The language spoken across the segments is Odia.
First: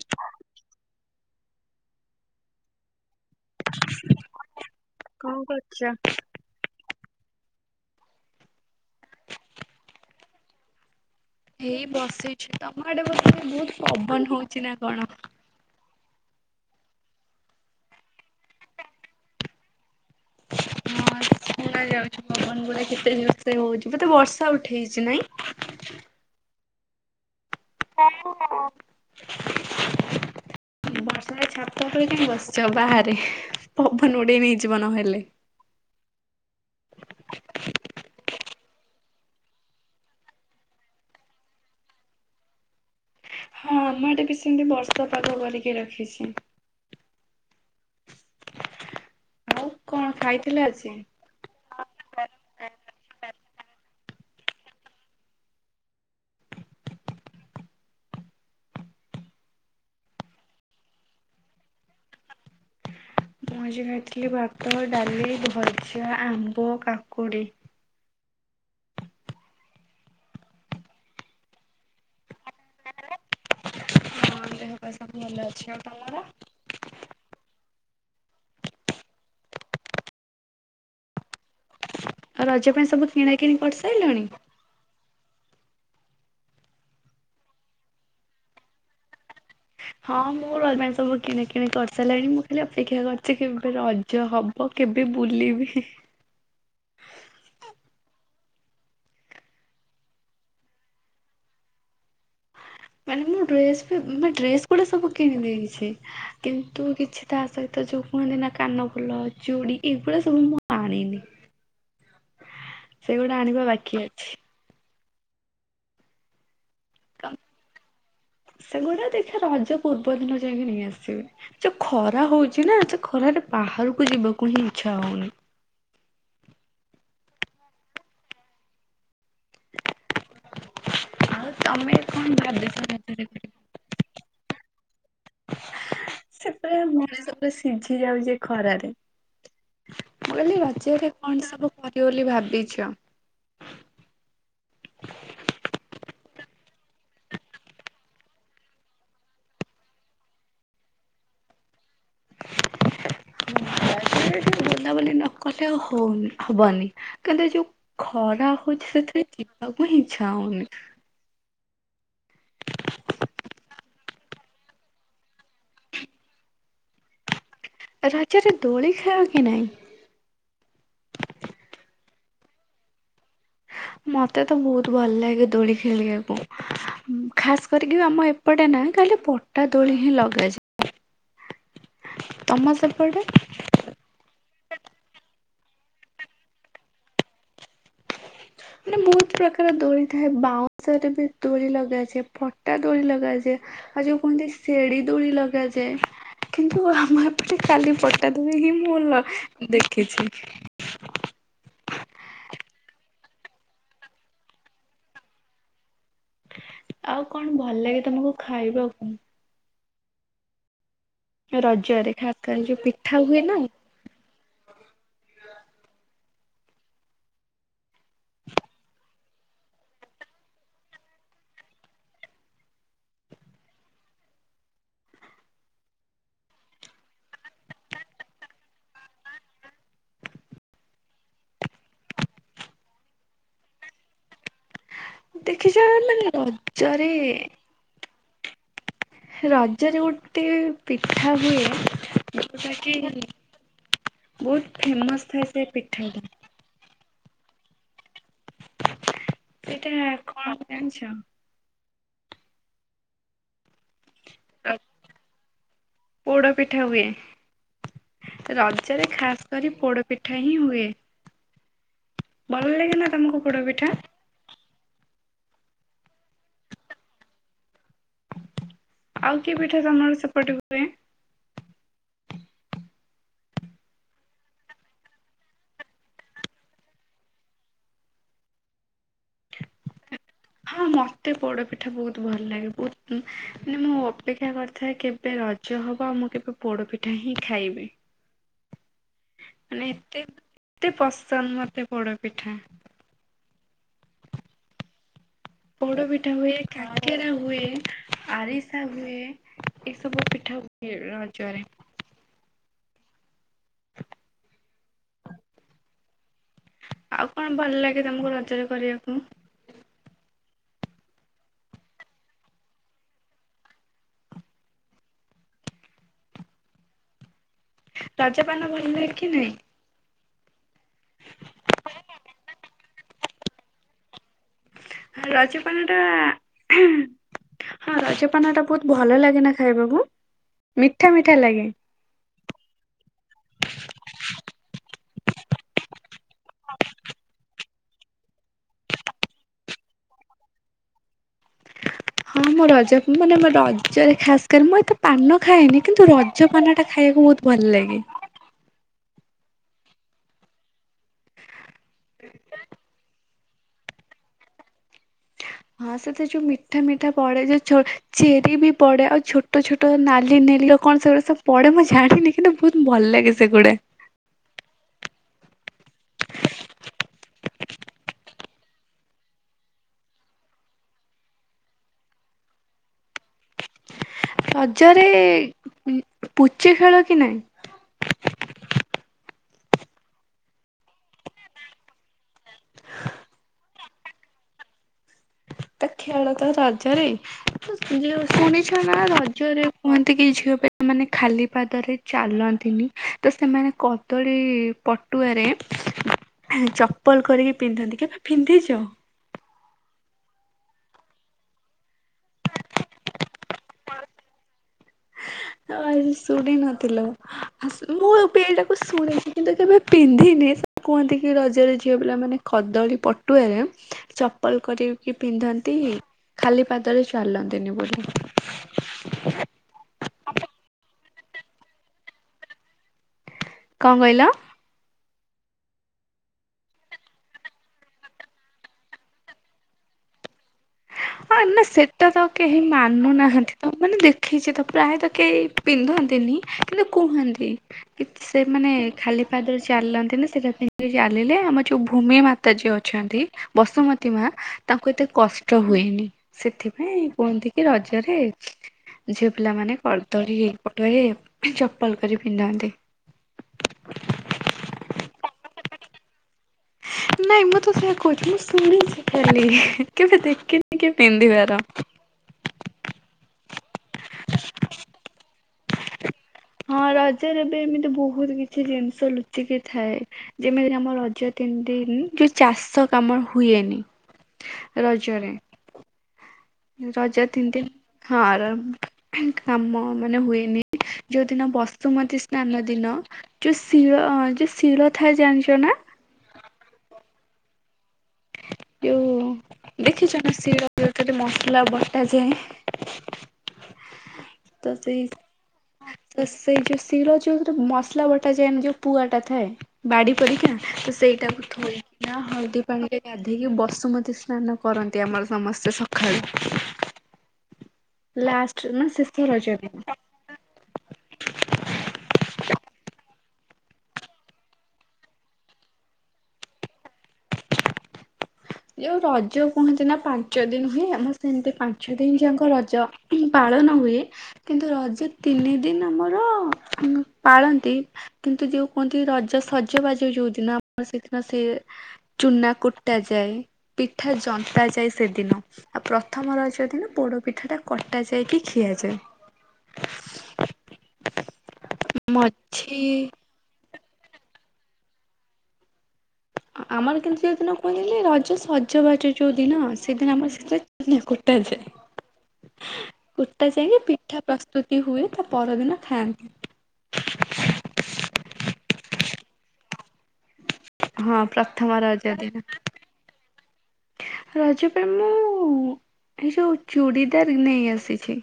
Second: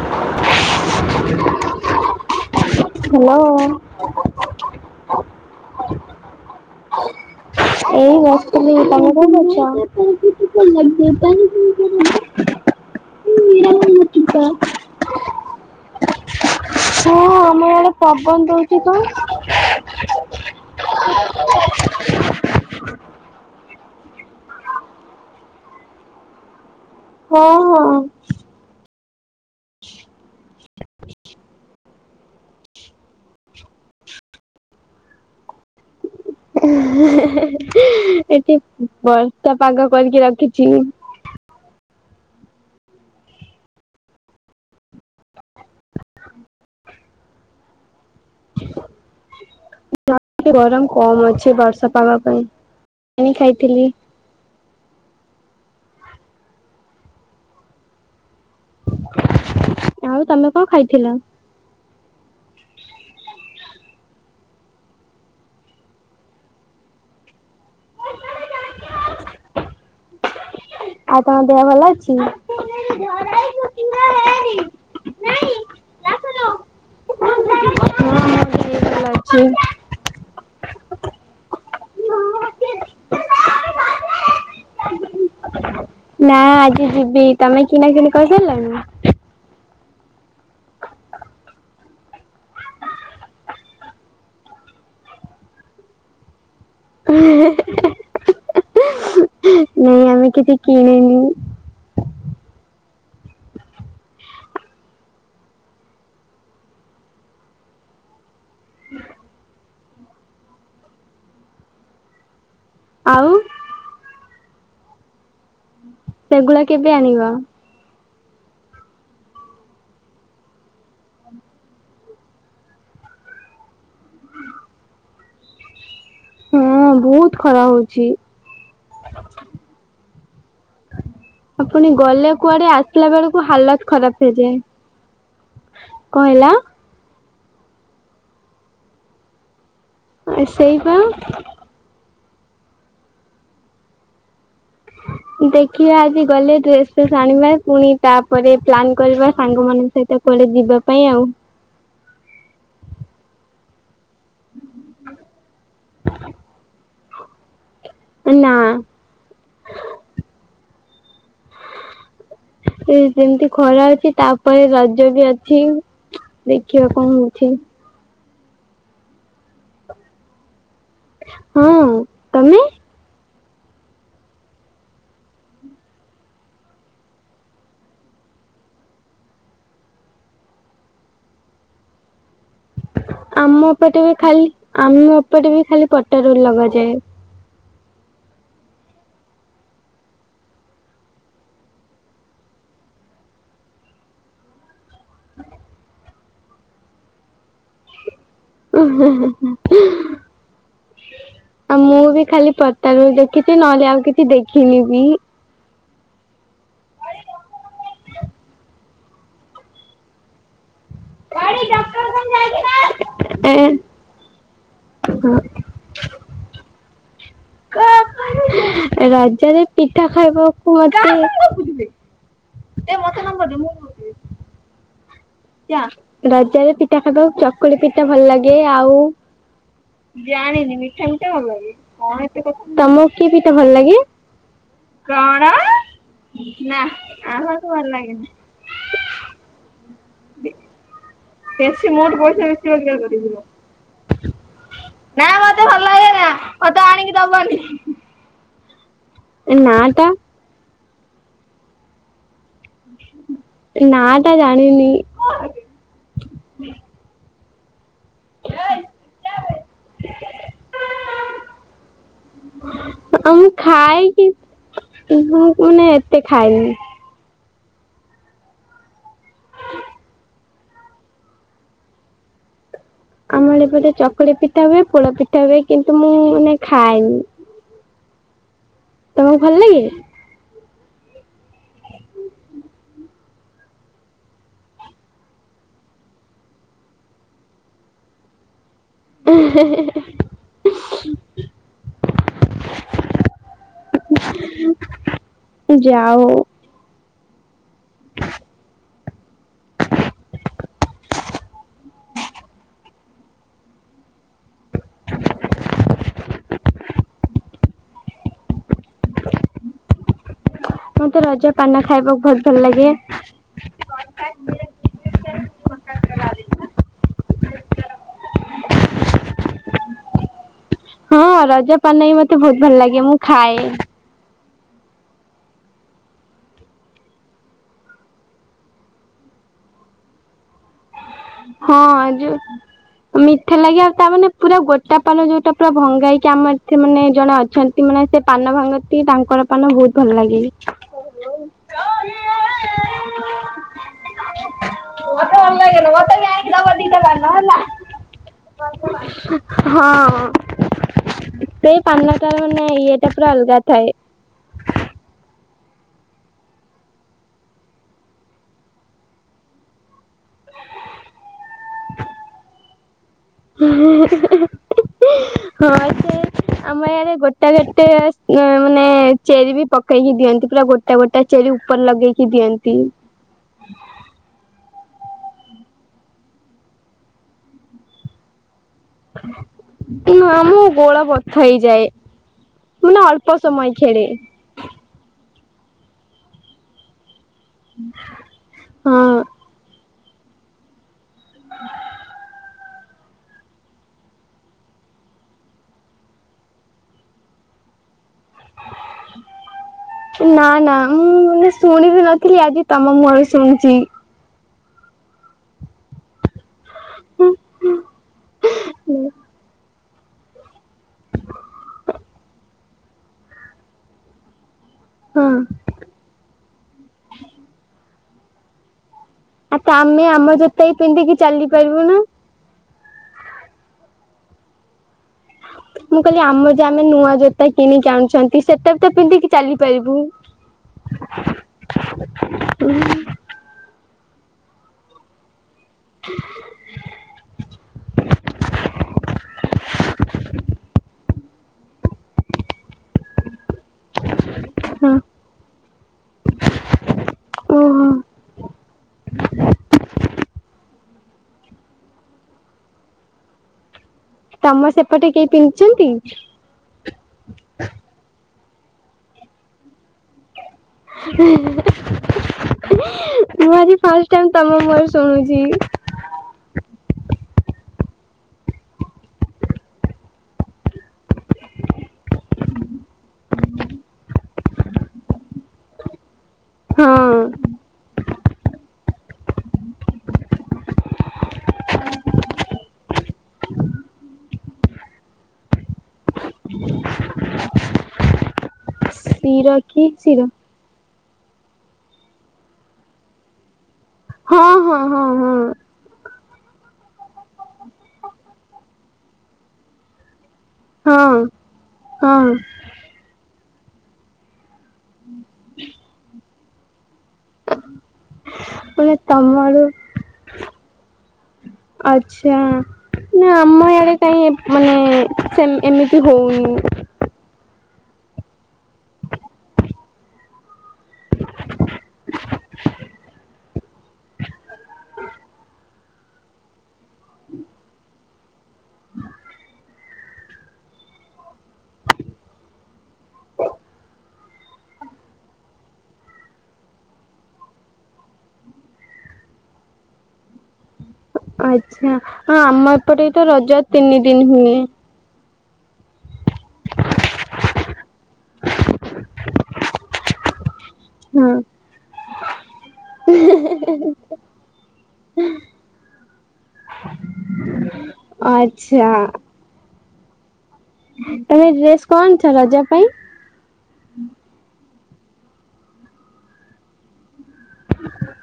ଆଚ୍ଛା ହାଲୋ। କଣ କରୁଛ? ଏଇ ବସିଥିଲି ତମେ କଣ କରୁଚ? ଏଇ ବସିଛି ତମ ଆଡେ ବଧେ ବହୁତ୍ ପବନ ହଉଚି ନା କଣ। ହଁ ଆମ ଆଡେ ପବନ ଦଉଛି ତ। ହଁ ଶୁଣା ଯାଉଛି ପବନ ଗୁଡା କେତେ ଜୋରସେ ହଉଚି ବଧେ ବର୍ଷା ଉଠେଇଚି ନାଇଁ? ହଁ ହଁ। [inaudible] ଏବେ କାଇଁ ବସିଛ ବାହାରେ ପବନ ଉଡେଇ ନେଇଯିବ ନହେଲେ। [unintelligible] ଏଠି ବର୍ଷା ପାଗ କରିକି ରଖିଛି। ହଁ ଆମ ଆଡେ ବି ସେମିତି ବର୍ଷା ପାଗ କରିକି ରଖିଚି। [inaudible] ଆଉ କଣ ଆଜି ଟିକେ ଖାଇଥିଲେ ଗରମ ଆଜି? କମ ଅଛି ବର୍ଷା ପାଗ ପାଇଁ ଆଣି ଖାଇଥିଲି। ଆଉ ତମେ କଣ ଖାଇଥିଲ? ମୁଁ ଆଜି ଖାଇଥିଲି ଭାତ ଡାଲି ଭଜା ଆମ୍ବ କାକୁଡି। ଆଉ ତମ ଦେହ ଭଲ ଅଛି? ହଁ ଦେହ ପା ସବୁ ଭଲ ଅଛି ଆଉ ତମର? ହଁ ମୋର ବି ଭଲ ଅଛି। ଆଉ ରଜ ପାଇଁ ସବୁ କିଣା କିଣି କରିସାଇଲଣି। ନାଁ ଆଜି ଯିବି ତମେ କିଣା କିଣି କରିସାରିଲଣି? ହଁ ମୁଁ ରଜ ପାଇଁ ସବୁ କିଣା କିଣି କରିସାରିଲାଣି ମୁଁ ଖାଲି ଅପେକ୍ଷା କରିଚି କେବେ ରଜ ହବ। ଆଉ କେବେ ବୁଲିବି। ନାଇଁ ଆମେ କିଛି କିଣିନୁ। ମାନେ ମୁଁ ଡ୍ରେସ ଡ୍ରେସ ଗୁଡା ସବୁ କିଣି ଦେଇଛି। କିନ୍ତୁ କିଛିଟା ତା ସହିତ ଯୋଉ କୁହନ୍ତି ନାଁ କାନ ଫୁଲ ଚୁଡି ଏଗୁଡା ସବୁ ମୁଁ ଆଣିନି ଆଉ ସେଗୁଡା ଆଣିବା ବାକି ଅଛି। ସେଗୁଡା କେବେ ଆଣିବ? ସେଗୁଡା ଦେଖିବା ରଜ ପୂର୍ବ ଦିନ ଯାଇକି ନେଇ ଆସିବି। ଯୋଉ ଖରା ହଉଛି ନା ସେ ଖରାରେ ବାହାରକୁ ଯିବାକୁ ହିଁ ଇଚ୍ଛା ହଉନି। ହଁ ବହୁତ ଖରା ହଉଛି। ଆଉ ପୁଣି ତମେ କଣ ଗଲେ କୁଆଡେ ଭାବିଛ ଆସିଲା ରଜରେ କରିବ? ବେଳକୁ ହାଲତ ଖରାପ ହେଇଯାଏ। କଣ ହେଲା? ସେପଟେ ମଣିଷ ପୁରା ସିଝି ଯାଉଛି ଖରାରେ। ମୁଁ କହଲି ସେଇପା ରଜରେ କଣ ସବୁ କରିବ ବୋଲି ଭାବିଛ? ଦେଖିବା ଆଜି ଗଲେ ଡ୍ରେସ ଫ୍ରେସ୍ ଆଣିବା ପୁଣି ତାପରେ ପ୍ଲାନ୍ କରିବା ସାଙ୍ଗ ମାନଙ୍କ ସହିତ କୁଆଡେ ଯିବା ପାଇଁ ଆଉ। ଯାତ୍ରାରେ ଟିକେ ବୁଲାବୁଲି ନ କଲେ ଆଉ ହଉନି ହବନି କିନ୍ତୁ ଏ ଯୋଉ ଖରା ନା ହଉଛି ସେଥିରେ ଯିବାକୁ ହିଁ ଇଚ୍ଛା ହଉନି। ଏ ଯେମିତି ଖରା ଅଛି ତାପରେ ରଜ ବି ଅଛି ଦେଖିବା କଣ ହଉଛି। ରାଜରେ ଦୋଳି ଖେଳ କି ନାଇଁ? ହଁ, ତମେ? ମତେ ତ ବହୁତ ଭଲ ଲାଗେ ଦୋଳି ଖେଳିବାକୁ। ଉଁ ଖାସ କରିକି ବି ଆମ ଏପଟେ ନା ଖାଲି ପଟା ଦୋଳି ହିଁ ଲଗାଯାଏ। ତମ ସେପଟେ? ଆମ ଏପଟେ ବି ଖାଲି, ଆମ ଏପଟେ ବି ଖାଲି ପଟା ଦୋଳି ଲଗାଯାଏ। ମାନେ ବହୁତ ପ୍ରକାର ଦୋଳି ଥାଏ ବାଉଁଶରେ ବି ଦୋଳି ଲଗାଯାଏ ପଟା ଦୋଳି ଲଗାଯାଏ। ଆଉ ଯୋଉ କୁହନ୍ତି ସେଡି ଦୋଳି ଲଗାଯାଏ କିନ୍ତୁ ଆମ ଏପଟେ ଖାଲି ପଟ୍ ପଟା ଦୋଳି ହିଁ ମୁଁ ଲ ଦେଖିଛି। ଆଉ ମୁଁ ବି ଖାଲି ପଟା ଦୋଳି ଦେଖିଛି ନହେଲେ ଆଉ କିଛି ଦେଖିନି ବି। ଆଉ କଣ ଭଲ ଲାଗେ ତମକୁ ଖାଇବାକୁ? ରଜରେ ଖାସ୍ କରି ଯୋଉ ପିଠା ହୁଏ ଏ ନା? ହଁ। ରଜରେ ପିଠା ଖାଇବାକୁ ମତେ ଏ ମୋତେ ନମ୍ବର ଦେ ମୁଁ ରଜରେ ପିଠା ଖାଇବାକୁ ଚକୁଳି ପିଠା ଭଲ ଲାଗେ ଆଉ ତମକୁ କି ପିଠା ଭଲ ଲାଗେ? କଣ-ଅ? ଦେଖିଛ ମାନେ ନା ରଜରେ ଆମକୁ ଭଲ ଲାଗେନି। ରଜରେ ଗୋଟେ ପିଠା ହୁଏ ଯୋଉଟାକି ବହୁତ ଫେମସ୍ ଥାଏ ସେ ପିଠାଟା। ମତେ ଆଣିକି ଦବନି। ସେଇଟା ଟା କଣ ଜାଣିଛ? ନାଆଁ ଟା ଜାଣିନି। ପୋଡପିଠା ହୁଏ, ରଜରେ ଖାସ୍ କରି ପୋଡ ପିଠା ହିଁ ହୁଏ। ଭଲ ଲାଗେ ନା ହଁ ତମକୁ ମୁଁ ପୋଡ ପିଠା? ଖାଇ-ଇଛି, କିିନ୍ତୁ ମୁଁ ମାନେ ଏତେ ଖାଇନି। ଆଉ କି ପିଠା ତମର ସେପଟେ ହୁ ଆମର ଏପଟେ ଚକୁଳି ପିଠା ହୁଏ ପୋଡ ପିଠା ହୁଏ କିନ୍ତୁ ମୁଁ-ଉ-ଉ ମାନେ ଖାଏନି। ତମକୁ ଭଲ ଲାଗେ? ହଁ ମତେ ପୋଡପିଠା ବହୁତ ଭଲ ଲାଗେ ବହୁତ ମାନେ ମୁଁ ଅପେକ୍ଷା କରିଥାଏ କେବ୍ କେବେ ରଜ ହବ ଆଉ ମୁଁ କେବେ ପୋଡପିଠା ହିଁ ଖାଇବି। ମାନେ ଏତେ ଏତେ ପସନ୍ଦ ମତେ ପୋଡ ପିଠା। ପୋଡ ଯାଉ ପିଠା ହୁଏ, କାଙ୍କେରା ହୁଏ, ଆରିସା ହୁଏ। ଏ ସବୁ ପିଠା ରଜରେ ହ। ଆଉ କଣ ଭଲ ଲାଗେ ତମକୁ ରଜରେ କରିବାକୁ। ମତେ ରଜ ପାନ ଖାଇବାକୁ ବହୁତ ଭଲ ଲାଗେ। ରଜାପାନ ଭଲ କି ନାଇଁ? ହଁ ରଜ ପନେଇ ମତେ ବହୁତ ଭଲ ଲାଗେ ମୁଁ ଖାଏ। ରଜପନ ଟା ହଁ ରଜପନା ଟା ବହୁତ ଭଲ ଲାଗେନା ଖାଇବାକୁ? ମିଠା ମିଠା। ଲାଗେ। ହଁ ଆ ଯୋଉ ମିଠା ଲାଗେ ଆଉ ତା ମାନେ ପୁରା ଗୋଟା ପାନ ଯୋଉଟା ପୁରା ଭଙ୍ଗାଇକି ଆମର ଏ ମାନେ ଜଣେ ଅଛନ୍ତି। ମାନେ ସେ ପାନ ଭାଙ୍ଗନ୍ତି ତାଙ୍କର ପାନ ବହୁତ ଭଲ ଲାଗେ। ହଁ, ମୋ ରଜ ମାନେ ମୋ ରଜରେ ଖାସ କରି ମୁଁ ଏତେ ପାନ ଖାଏନି କିନ୍ତୁ ରଜପାନ ଟା ଖାଇବାକୁ ବହୁତ ଭଲ ଲାଗେ। ହଁ। ସେଇ ପାନ ତ ମାନେ ଇଏ ଟା ପୁରା ଅଲଗା ଥାଏ। ହଁ ସେତ ଯୋଉ ମିଠା ମିଠା ପଡେ ଯୋଉ ଚେରି ବି ପଡେ ଆଉ ଛୋଟ ଛୋଟ। ନାଲି ନେଲି କଣ ସେଗୁା ସବ ପଢେଁ ଜାଣିନି କିନ୍ତ ବହୁତ ଭଲ ଲାଗେ। ସେଗୁଡା। ହଁ ସେ ଆମ ୟାରେ ଗୋଟା ଗୋଟେ ମାନେ ଚେରି ବି ପକେଇକି ଦିଅନ୍ତି ପୁର ଗୋଟେ ତା ଗୋଟେ ଚେରି ଉପରେ ଲଗେଇକି ଦିଅନ୍ତି। ରଜରେ ପୁଚି ଖେଳ କି ନାଇଁ। ନୁ ଆମ ଗୋଳା ବଥା ହେଇଯାଏ। ମୁଁ ନା ଅଳ୍ପ ସମୟ ଖେଳେ। ତା ଖେଆଳ ତ ରଜରେରେ ଯେ ଶୁଣିଛ ନା ହଁ। ରଜରେ କୁହନ୍ତି କି ଝିଅ ପିଲ ମାନେ ଖାଲି ପାଦରେ ଚାଲନ୍ତିନି। ତ ସେମାନେ କଦଳୀ ପଟୁଆରେ ଚପଲ କରିକି ପିନ୍ଧନ୍ତି କେବେ ପିନ୍ଧିଛ? ନା ନା ମୁଁ ମାନେ ଶୁଣିବି ନଥିଲି ଆଜି ତମ ମୁହଁରୁ ଶୁଣିୁଛି। ଆ ଶୁଣ ନଥିଲ ମୁଁ ବି ଏଇଟାକୁ ଶୁଣିଛିି କିନ୍ତୁ କେବେ ପିନ୍ଧିନି ସେ କୁହନ୍ତି କି ରଜରେ ଝିଅ ପିଲାମାନେେ କଦଳୀ ପଟୁଆରେ ଚପଲ କରିକି ହଁ ପିନ୍ଧନ୍ତି ଖାଲି ପାଦରେ ଚାଲନ୍ତିନି ବୋଲି। ଆ ତ ଆମେ ଆମ ଜୋତାଇ ପିନ୍ଧିକି ଚାଲି ପାରିବୁ ନା। କଣ କହିଲ? ମୁଁ କହିଲି ଆମର ଯାହା ଆମେ ନୂଆ ଜୋତା କିଣିକି ଆଣୁଛନ୍ତି ସେଟା ବି ତ ପିନ୍ଧିକି ଚାଲିପାରିବୁ। ହଁ ନା ସେଟା ତ କେହି ମାନୁନାହାନ୍ତି ତ ମାନେ ଦେଖେଇଛି ତ ପ୍ରାୟତ କେହି ପିନ୍ଧନ୍ତିନି କିନ୍ତୁ କୁହନ୍ତି। କି ସେ ମାନେ ଖାଲି ପାଦରୁ ଚାଲନ୍ତି ନା ସେଟା ପାଇଁ ଚାଲିଲେ ଆମ ଯୋଉ ଭୂମି ମାତା ଯିଏ ଅଛନ୍ତି, ବସୁମତୀ ମା ତାଙ୍କୁ ହଁ ଏତେ କଷ୍ଟ ହୁଏନି ସେଥିପାଇଁ କୁହନ୍ତି କି ଓହୋ ରଜରେ ଝିଅ ପିଲାମାନୋନ କରଦଳୀପଟରେ ଚପଲ କରି ପିନ୍ଧନ୍ତି। [unintelligible] ତମ ସେପଟେ କେହି ପିନ୍ଧୁଛନ୍ତି? ନାଇଁ ମୁଁ ତ ସେଇୟା କହୁଛି ମୁଁ ଶୁଣି ଶିଖଲି କେବେ ଦେଖିନି। କିଏ ପିନ୍ଧିବାର। ମୁଁ ଆଜି ଫାଷ୍ଟ ଟାଇମ୍ ତମ ମୁହଁରୁ ଶୁଣୁଛି। ହଁ ରଜରେ ବି ଏମିତି ବହୁତ କିଛି ଜିନିଷ ଲୁଚିକି ଥାଏ। ଯେମିତି ଆମ ରଜ ତିନିଦିନି ଯୋଉ ଚାଷ କାମ ହୁଏନି। ରଜରେ। ହଁ ରଜ ତିନିତି ହଁ କାମ ମାନେ ହୁଏନି। ଯୋଉ ଦିନ ବସୁମତୀ ସ୍ନାନ ଦିନ ଯୋଉ ଶିଳ ଯୋଉ ଶିଳ ଥାଏ ଜାଣିଛ ନା? [inaudible] ଯୋଉ ଶିର କି ଦେଖିଛ ଶିର ନା ଶିିଳ ଯୋଉଥିରେ ମସଲା ବଟାଯାଏ। ହଁ ତ ହଁ ହଁ ସେଇ ହଁ। ସେଇ ଯୋଉ ଶିଳ ଯୋଉ ମସଲା ବଟା ଯାଏନି ଯୋଉ ପୁଆ ଟା ଥାଏ ବାଡି ପରିକା ତ ହଁ ସେଇଟାକୁ ଥଦି ହଁ ହଳଦୀ ପାଣିରେ ଗାଧେଇକି ବସୁମତୀ ସ୍ନାନ କରନ୍ତି ଆମର ସମସ୍ତେ ସକାଳୁ। [unintelligible] ଲାଷ୍ଟ ନା ମାନେ ଶେଷ ତମ ରଜରେ? ଆଛା। ନା ଆମ ଆଡ଼େ କାହିଁ ମାନେ ସେ ଏମିତି ହଉନି। ଯୋଉ ରଜ କୁହନ୍ତି ନା ପାଞ୍ଚ ଦିନ ହୁଏ ଆମ ସେମିତି ପାଞ୍ଚ ପାଞ୍ଚ ଦିନି ଯାଙ୍କ ରଜ ପାଳନ ହୁଏ କିନ୍ତୁ ରଜ ତିନି ଦିନ ଆମର ପାଳନ୍ତି। କିନ୍ତୁ ଯୋଉ କୁହନ୍ତି ରଜ ସଜ ବାଜ ଯୋଉଦିନ ନା ଆମର ସେଦିନ ସେ ଚୁନା କୁ ଟା ଯାଏ ପିଠା ଯନ୍ତା ଯାଏ ସେଦିନ। ଆଉ ପ୍ରଥମ ରଜ ଦିନ ପୋଡ ପିଠା ଟା କଟା ଯାଇକି ଖିଆଯାଏ। [inaudible] ଆଚ୍ଛା, ହଁ ଆମ ମଝି ଏପଟେ ତ ରଜ ତିନି ଦିନ ହୁଏ। ଆମର କିନ୍ତୁ ଯେଉଁଦିନ କୁହନ୍ତିନି ରଜ ସଜବାଜ ଯେଉଁ ଦିନ ସେଦିନ ଆମର ସେଥିରେ ହଁ କୁଟା ଯାଏ। କୁଟା ଯାଇକି ପିଠା ପ୍ରସ୍ତୁତି ହୁଏ ତା ପରଦିନ ଖାଆନ୍ତି। ଆଚ୍ଛା। ହଁ ତମେ ପ୍ରଥମ ଡ୍ରେସ କଣ ଆଣିଛ ରଜଦିନ। ରଜ ପାଇଁ? ରଜପାଇଁ ମୁଁ ଏ ଯୋଉ ଚୁଡ଼ିଦାର ନେଇ ଆସିଛି।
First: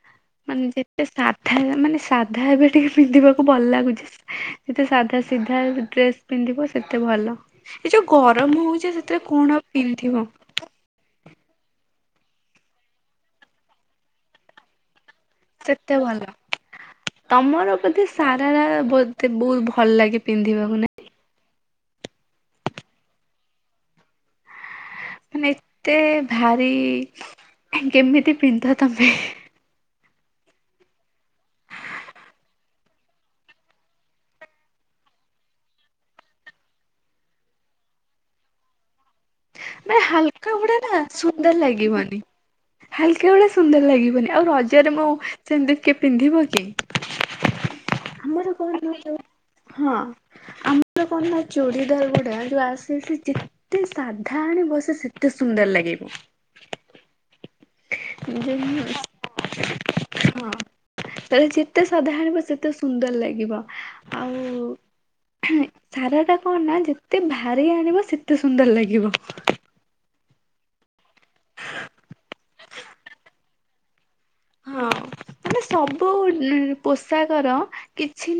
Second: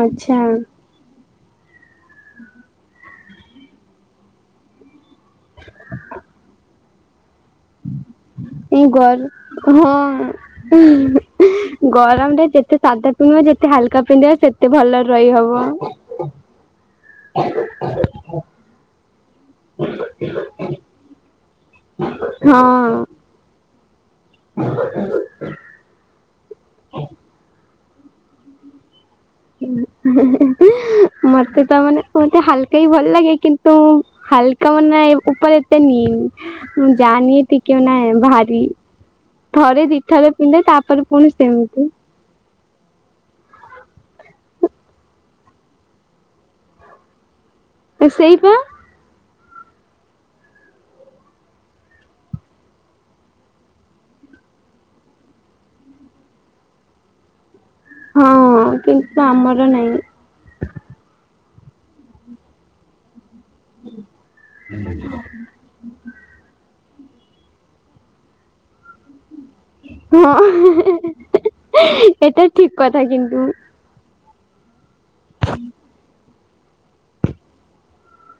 ଆଚ୍ଛା। ମାନେ ଯେତେ ସାଧା ମାନେ ସାଧା ଏବେ ଟିକେ ପିନ୍ଧିବାକୁ ଭଲ ଲାଗୁଛି ଯେତେ ସାଧା ସିଧା ଡ୍ରେସ୍ ପିନ୍ଧିବ ସେତେ ଭଲ। ଏ ଯୋଉ ଗରମ ଏଇ ହଉଛି ଗର ସେଥିରେ କଣ ଆଉ ହଁ ପିନ୍ଧିବ। ଗରମରେ ଯେତେ ସାଧା ପିନ୍ଧିବ ଯେତେ ହାଲକା ପିନ୍ଧିବ ସେତେ ଭଲରେ ରହିହବ। ସେତେ ଭଲ, ତମର ବୋଧେ ସାରାରା ବୋ ଏତେ ବହୁତ ଭଲ ଲାଗେ ପିନ୍ଧିବାକୁ ନାଇ। ହଁ। [unintelligible] ମାନେ ଏତେ ଭାରି, କେମିତି ପିନ୍ଧ ତମେ? ମତେ ତା ମାନେ ମତେ ହାଲକା ହିଁ ଭଲ ଲାଗେ କିନ୍ତୁ ହାଲକା ମନ ଉପରେ ଏତେ ନିଏନି। ମୁଁ ଜାଣିନି ଟିକେ ନା ଭାରି। ଥରେ ମାନେ ଦିଥରେ ହାଲକା ପିନ୍ଧେ ଗୁଡା ନା ତାପରେ ପୁଣି ସୁନ୍ଦର ସେମିତି ଲାଗିବନି। ହାଲକା ଭଳିଆ ସୁନ୍ଦର ଲାଗିବନି ଆଉ ରଜରେ ମୁଁ ସେମିତି ଟିକେ ପିନ୍ଧିବ କି? ଆମର ସେଇପା କଣ ଅଛି। ହଁ ଆମର କଣ ନା ଚୋଡ଼ି ଦରଗଡା ଯୋଉ ଆସେ ସେ ଯେତେ ସା କଥା ଆଣି ବସେ ସେତେ ସୁନ୍ଦର ଲାଗିବ। ଯେ ହଁ କିନ୍ତୁ ଆମର ନାହିଁ। ହଁ ତାହେଲେ ଯେତେ ସାଧା ଆଣବ ସେତେ ସୁନ୍ଦର ଲାଗିବ। ଆଉ ସାରଟା କଣ ନା ଯେତେ ଭାରି ଆଣିବ ସେତେ ସୁନ୍ଦର ଲାଗିବ। ହଁ ଏଟା ଠିକ କଥା କିନ୍ତୁ। ହଁ। ମାନେ ସବୁ ପୋଷାକର କିଛି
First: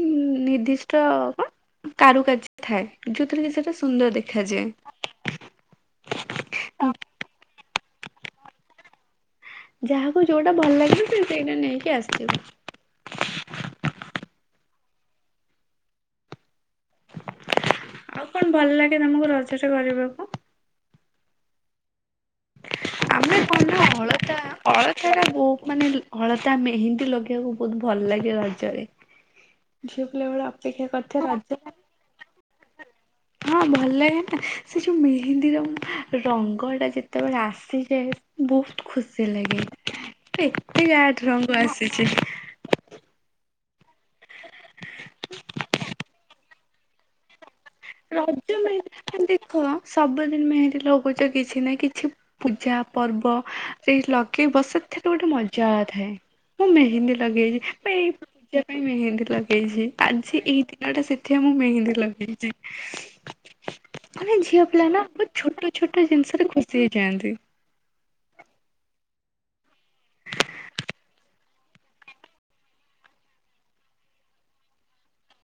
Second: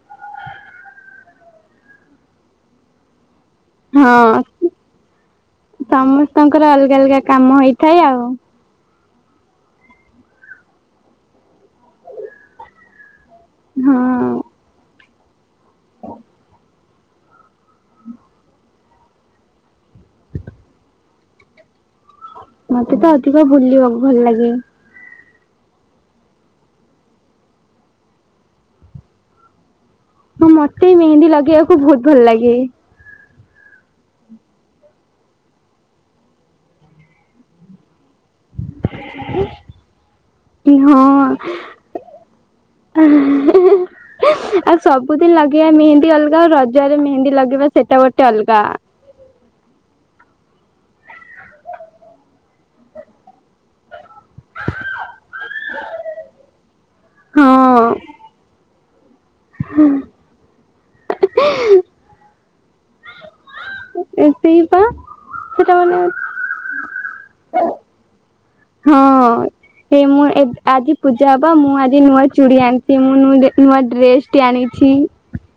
ନିର୍ଦ୍ଦିଷ୍ଟ କଣ। କୁ କାର୍ଯ୍ୟ ଥାଏ ଯେଉଁତରେ କିିନ ସେଟା ସୁନ୍ଦର ହଁ ଦେଖାଯାଏ। ସମସ୍ତଙ୍କର ଅଲଗା ଅଲଗା କାମ ହେଇଥାଏ ଆଉ। ଯାହାକୁ ଯୋଉଟା ଭଲ ଲାଗିବ ସେ ସେଇଟା ନେଇକି ଆସିିବ। ହଁ ଆଉ କଣ ଭଲ ଲାଗେ ତମକୁ ରଜଟା କରିବାକୁ। ମତେ ତ ଅଧିକ ଭୁଲିବାକୁ ଭଲ ଲାଗେ। ସେଇଟା ବହୁତ ମାନେ ହଳତା ମେହେନ୍ଦୀ ଲଗେଇବାକୁ ବହୁତ ଭଲ ଲାଗେ ରଜରେ। ଯି ହଁ ମତେ ମେହେନ୍ଦୀ ଲଗେଇବାକୁ ବହୁତ ଭଲ ଲାଗେ। ହଁ ଭଲ ଲାଗେ ନା ସେ ଯୋଉ ମେହେନ୍ଦୀର ରଙ୍ଗ ଟା ଯେତେବେଳେ ଆସିଯାଏ। ବହୁତ ଖୁସି ଲାଗେ ଏତେ ହଁ ଗାଟ ରଙ୍ଗ ଆସିଛି। ଆଉ ସବୁଦିନ ଲଗେଇବା ମେହେନ୍ଦୀ ଅଲଗା ଆଉ ରଜ। ଜେ ମେନ୍ଦ ଲଗେ ବା ରାଜମ ଦେଖ ସବୁଦିନ ମେେତି ଲଗୁଛ କିଛି ନା କିଛି ପୂଜା ପର୍ବ। ସେଇ ଲଗେଇବ ସେତେ ତ ଗୋଟେ ମଜା ଥାଏ ମୁଁ ମେହେନ୍ଦୀ ଲଗେଇଛି ହଁ ଏଇ ପାଇଁ ମେହେନ୍ଦୀ ଲଗେଇଛି ଆଜି ଏଇ ଦିନଟା ସେଥି ମୁଁ ମେହେନ୍ଦୀ ଲଗେଇଛି। ମାନେ ସେଇ ଝିଅ ପା ପିଲା ନା ବହୁତ ଛୋଟ ସେଟା ଛୋଟ ମାନେ ଜିନିଷରେ ଖୁସି ହେଇଯାଆନ୍ତି। ହଁ ହେ ମୁଁ ଆଜି ପୂଜା ହବ ମୁଁ ଆଜି ନୂଆ ଚୁଡ଼ି ଆଣିଛି ମୁଁ ନୂଆ ଡ୍ରେସ ଟି ଆଣିଛି।